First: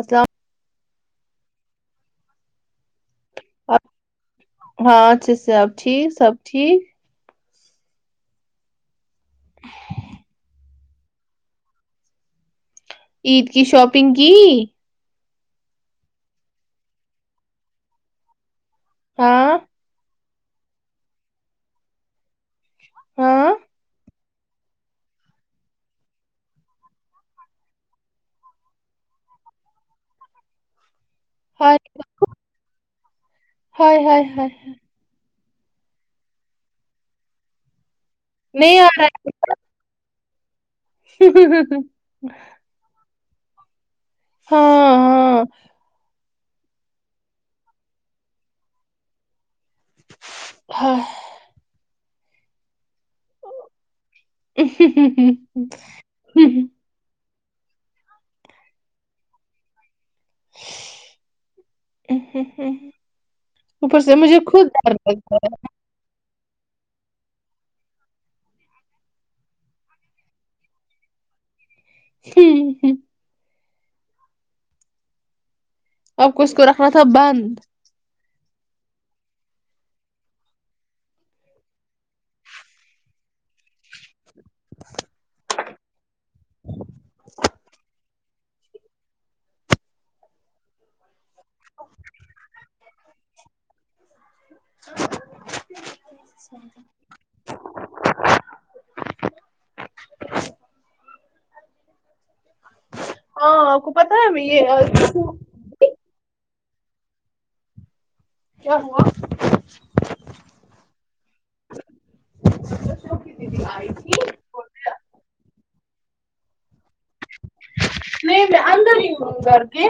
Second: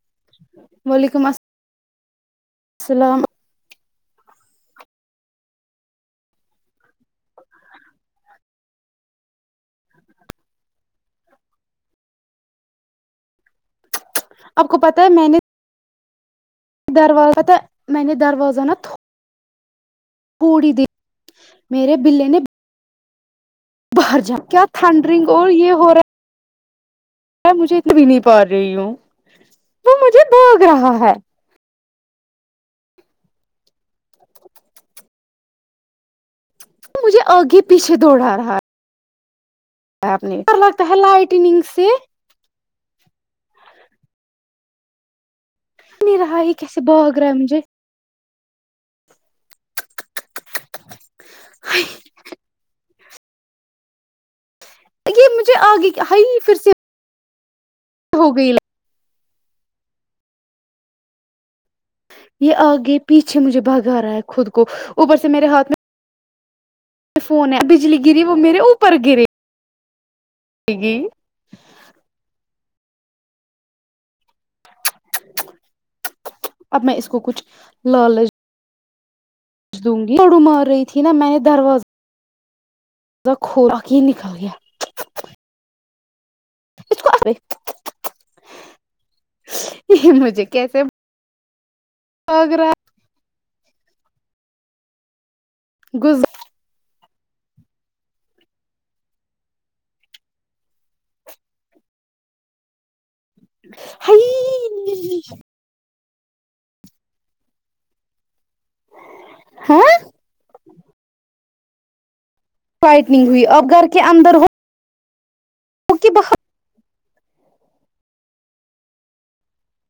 السلام ہ [inaudible] وعلیکم السلام اللام [inaudible] ہاں اچھا سب ٹھیک سب ٹھیک عید کی شب آپ کو پتا ہے میں نے دروازہ میاننی درواز نت ہاں [inaudible] پڑی دن میرے بے نے ہاں [inaudible] خر جا کیا تھنڈ ڈرنک اور یہ ہو رہا ہے میں مجھے ات بھی نہیں پا رہی ہوں وہ مجھے بھاگ رہا ہے [inaudible] مجھے آگے پیچھے نہیں آ رہا ہے آپنی [inaudible] ار لگتا ہےلہ آٹگ ہے سے ہاں ہاں نہیں رہا ہے کہےسے باغگر رمجے ہاں [inaudible] ہ یہ مجھے آگے ہائی ہ پھر سے ہو گئی ل [unintelligible] یہ آگے پیچھے مجھے اوپر بھگا رہا سے ہے مجھے خود کو ڈر اوپر سے لگتا میرے ہاتھ میں فون ہے بجلی گری وہ میرے اوپر گرے جگ ہے اب کو اس کو اب رکھنا میں تھا اس کو کچھ بند پج دوں گی جڑو مار رہی تھی نا میں نے دروازہ ا کا کوور کی نکل گیا ہ [unintelligible] یہ مجھے کیسےگ رہا [unintelligible] غز [unintelligible] ہاں کو پت ہے یہ کیا ہوا ہاں بچوں فائٹنگ کی ہوئی دیدی اب گھر آئی کے تھی اندر ہو اک بہ نہیں میں اندر ہی ہووں کر کے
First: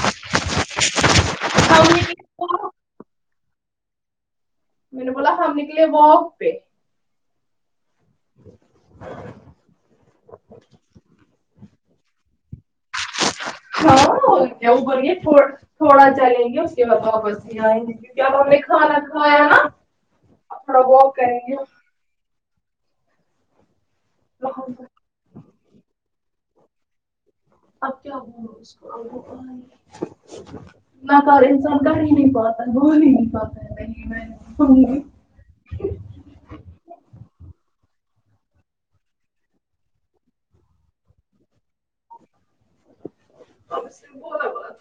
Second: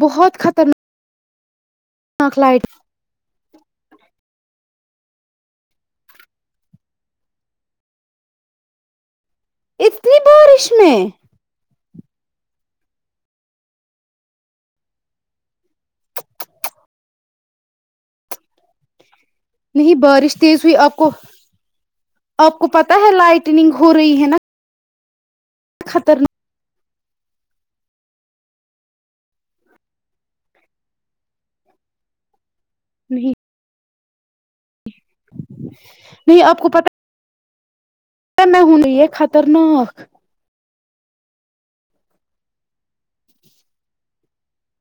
بہت خطرناک ہم نکلے ہ کلائٹ میں نے بولا ہم نکلے واک پہ ہاں اتنی بارش میں ہاں کیا وہ بولے تھوڑا چلیں گے اس کے بعد آپس یہ آئیں گے کیونکہ اب ہم نے کھانا کھایا نا نہیں بارش اب تیز ہوئی تھوڑا آپ کو واک کریں گے آپ کو پتا ہے لائٹنگ ہو رہی ہے نا خطرناک اب کیا بولو اس کو نہ کہ انسان کہ ہی نہیں پاتا بول ہی نہیں پاتا ہے نہیں میں بھوں گی نہ ہوون خطنااک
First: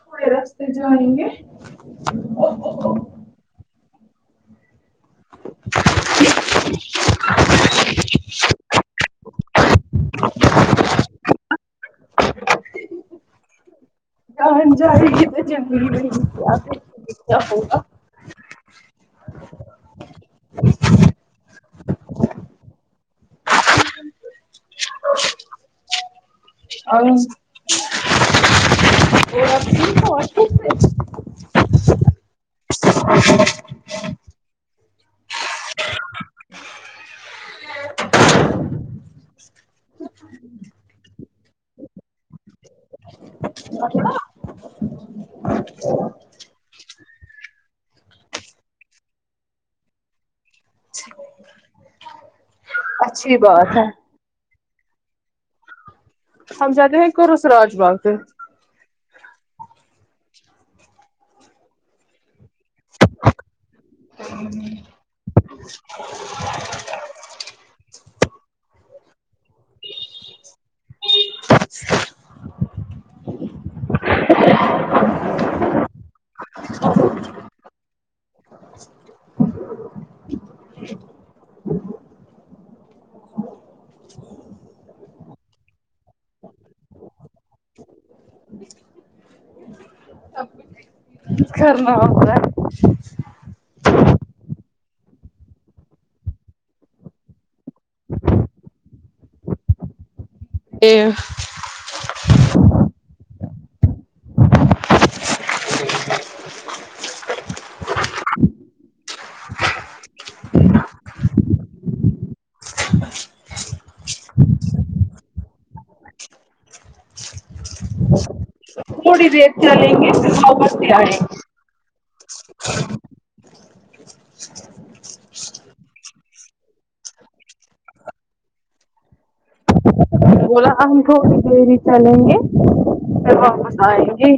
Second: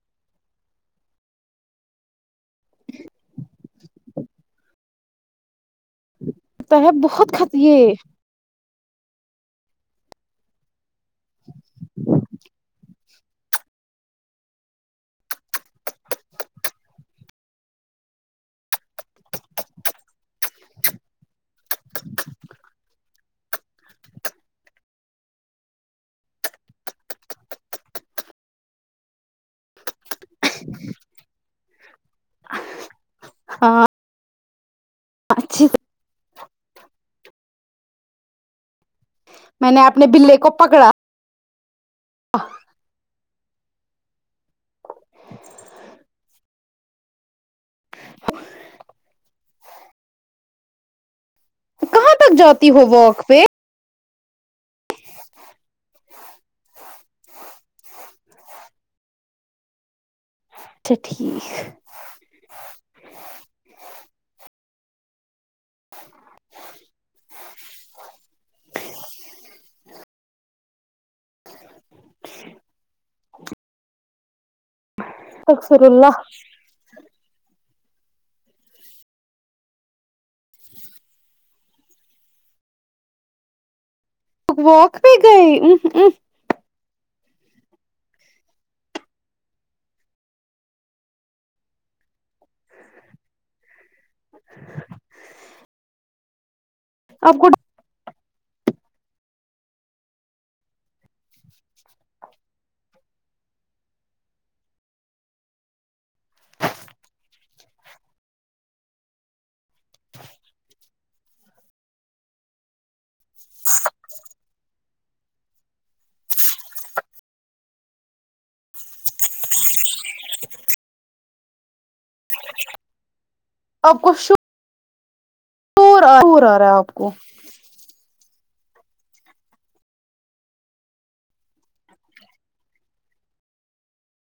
تھوڑے رستے جائیں گے تحب بہت کطے ب جاری کی تو جنی نہیں کیا ہوگا [unintelligible] اور [unintelligible] [inaudible] اچھی میں نے اپنے بے کو پکڑا ٹھیک تک جاتی ہو واک پہ ہے ہم جاتے ہیں کرسراج باغ سے اچھا ٹھیک ہ [inaudible] [inaudible] [inaudible] اکثر اللہ [inaudible] ل واک بھیہ گئے ا ا کرنا ہوا [inaudible] آپ کو [inaudible] [inaudible] نوڑیے اتر ال ہت سؤ بستی آڑے آب کو ش ٹور آ رہا ہے آپ کو بولا ہم تھوڑی دری چلیں گے پھر واپس آئیں گے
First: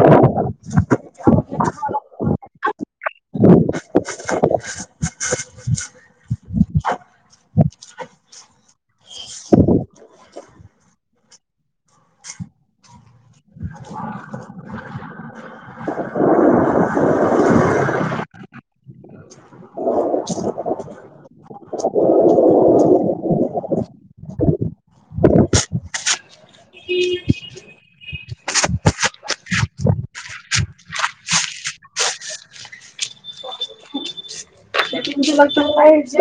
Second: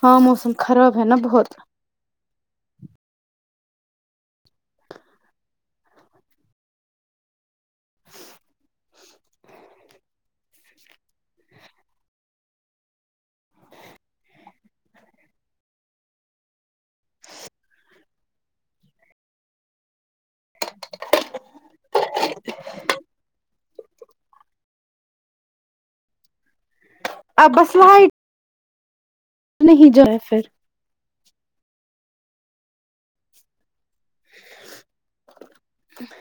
ہاں موسم خراب ہے نا بہت [inaudible] [inaudible] ابسلحائی نہیں جائے پھر ے فقت وائٹ ج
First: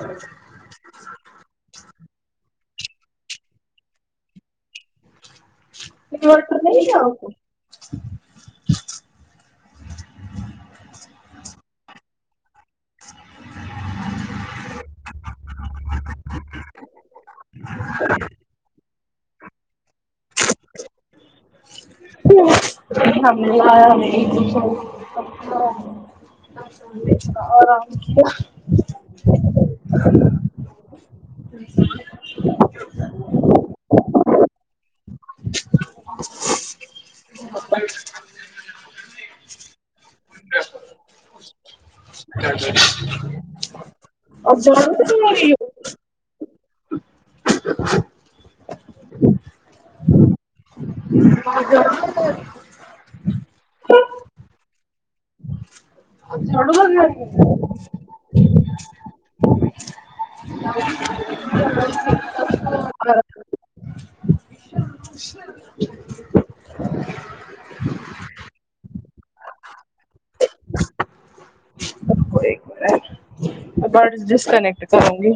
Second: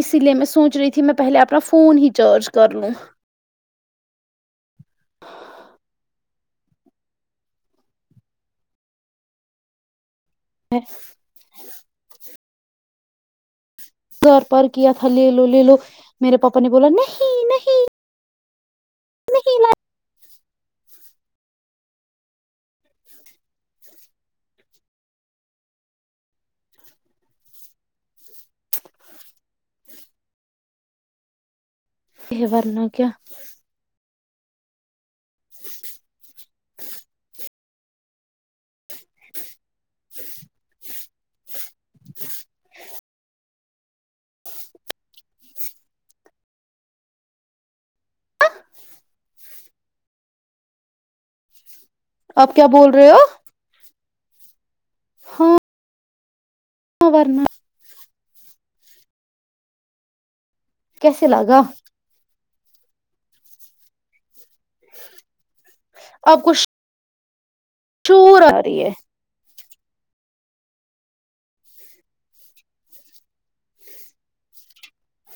اسی لیے میں سوچ رہی تھی میں پہلے اپنا فون ہی چارج کر لوں ر نہیں ہے کو [inaudible] گھر پرار کیا تھا لے لو لے لو میرے پاپا نے بولا نہیں نہیں ہم نے آ آرام کیا یہ ورنہ کیا [inaudible] [inaudible] اور ج تو تو مریی [inaudible] آپ کیا بول رہے ہو [inaudible] چوڑو گ ورنہ [inaudible] کیسے لگا [unintelligible] اور کچھ چور آ رہی ہے ب ڈسکنیکٹ کروں گی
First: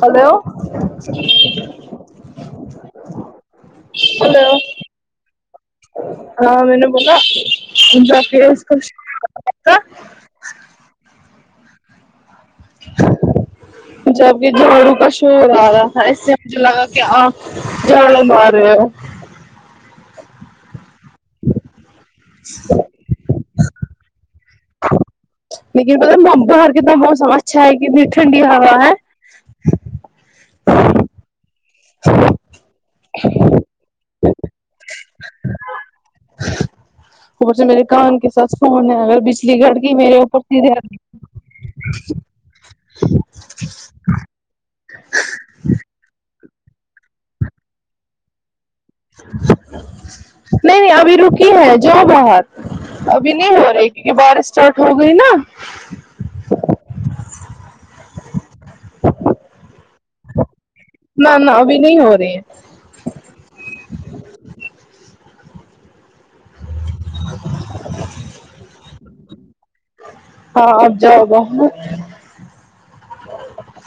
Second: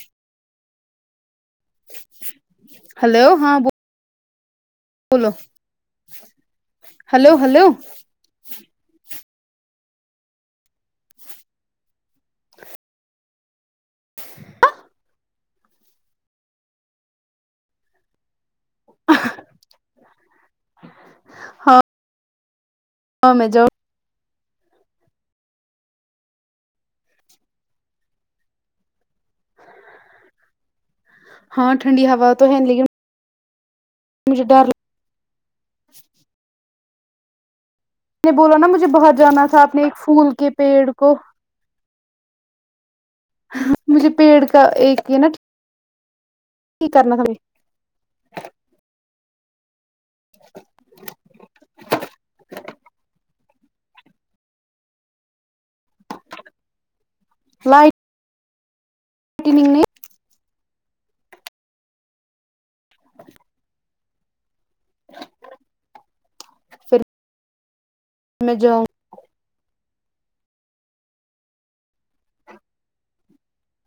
ہیلو ہلو ہاں ب ہیلو بولو ہلو ہلو [unintelligible] جب کہ جاڑو کاش آ رہا ای سے مجھ لگا کہ آ جاڈو مار رہے ہو ہاں ہاں میں جاڈو لیکن پ باہر کتنا موسم اچھا ہے کتنی ٹھنڈی ہوا ہے ہاں ٹھنڈی ہوا تو ہے لیکن مجھے ڈر ل خ سے میرری کان کے ساتھ نا مجھے فون ہے باہر اگر جانا بجلی تھا گھٹ اپنے گئی ایک میرے پھول اوپر کے سیدھے پیڑ کو مجھے پیڑ کا ایک یہ نا کی کرنا تھایں ہ [inaudible] نہیں نہیں ابھی رکی ہے جؤ بہر ابھی نہیں ہو رہی کیونکہ بارش اسٹارٹ ہو گئی نا لائ نگ نے نہ نہ ابھی نہیں ہو رہی ہے [unintelligible] پھر میں جاؤں ہاں آب جاؤ گا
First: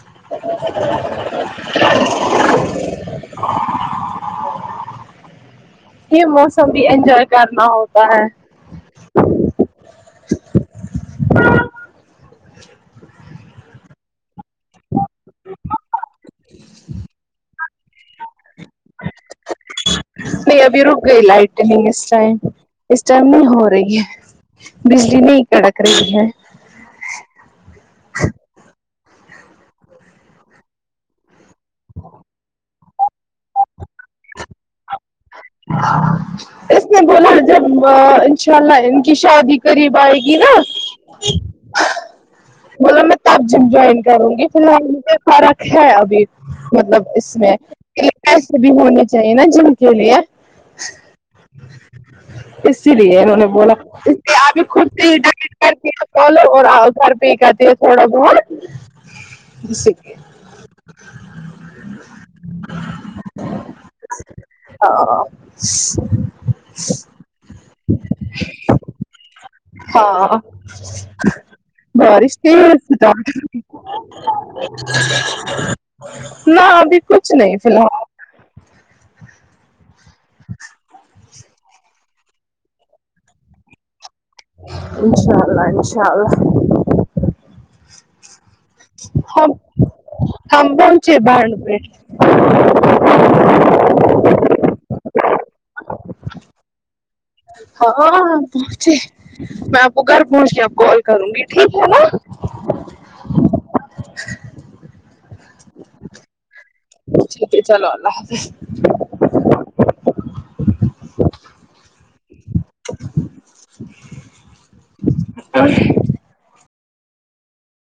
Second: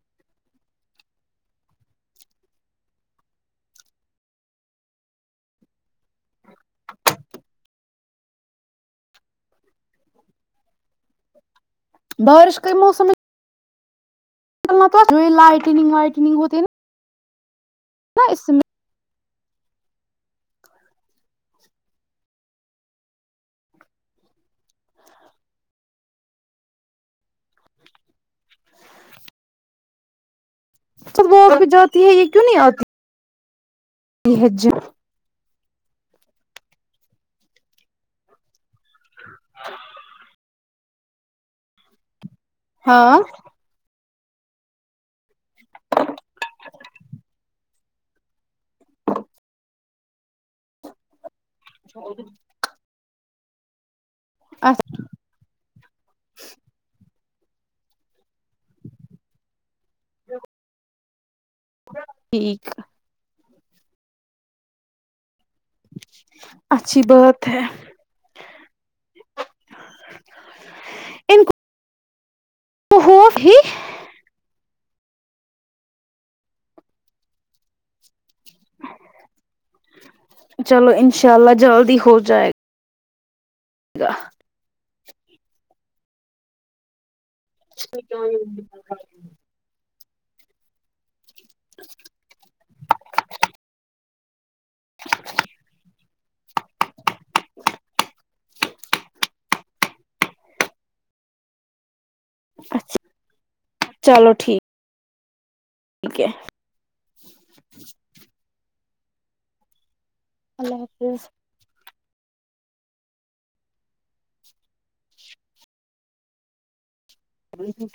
[unintelligible] یہ موسم بھی انجوائے کرنا ہوتا ہے بارش کےئی موسم میں چنا جو لائٹنگ وائٹنگ ہوتے نا ہ اس میں نہیں ابھی رک گئی لائٹ نہیں اس ٹائم اس ٹائم نہیں ہو رہی ہے بجلی نہیں کڑک رہی ہے س ب [inaudible] جاتی ہے یہ کیوں نہیں آتی یہ حج اس نے بولا جب ان شاء اللہ کہ شادی کرریب آئے گی نا ج ہاں کروں گی فی الحال م فرق ہے ابھی مطلب اس میں ایسے بھی ہونے چاہیے نا جن کے لیے اچھا ا نوںون بوول خود کر چو اور گھر پی کر د ہے تھوڑا بہت د [inaudible] ٹھیک ہاں اچھی بات ہے ان کو [unintelligible] کی ہو بھی تو نہ ابھی کچھ نہیں فی الحال چلو ان شاء اللہ جلد ہی ہو جائے گا اا انشاء اللہ انشاء اللہ ٹھیک ہے ہاں ہم چ بار ن پیٹ ہاں پہنچے میں آپ کو گھر پہنچ کے آپ کال کروں گی ٹھیک ہے نا اچھا چلو ٹھیک ہے اچیک چلو اللہ حافظ اللہ حافظ [inaudible] ہاں [unintelligible]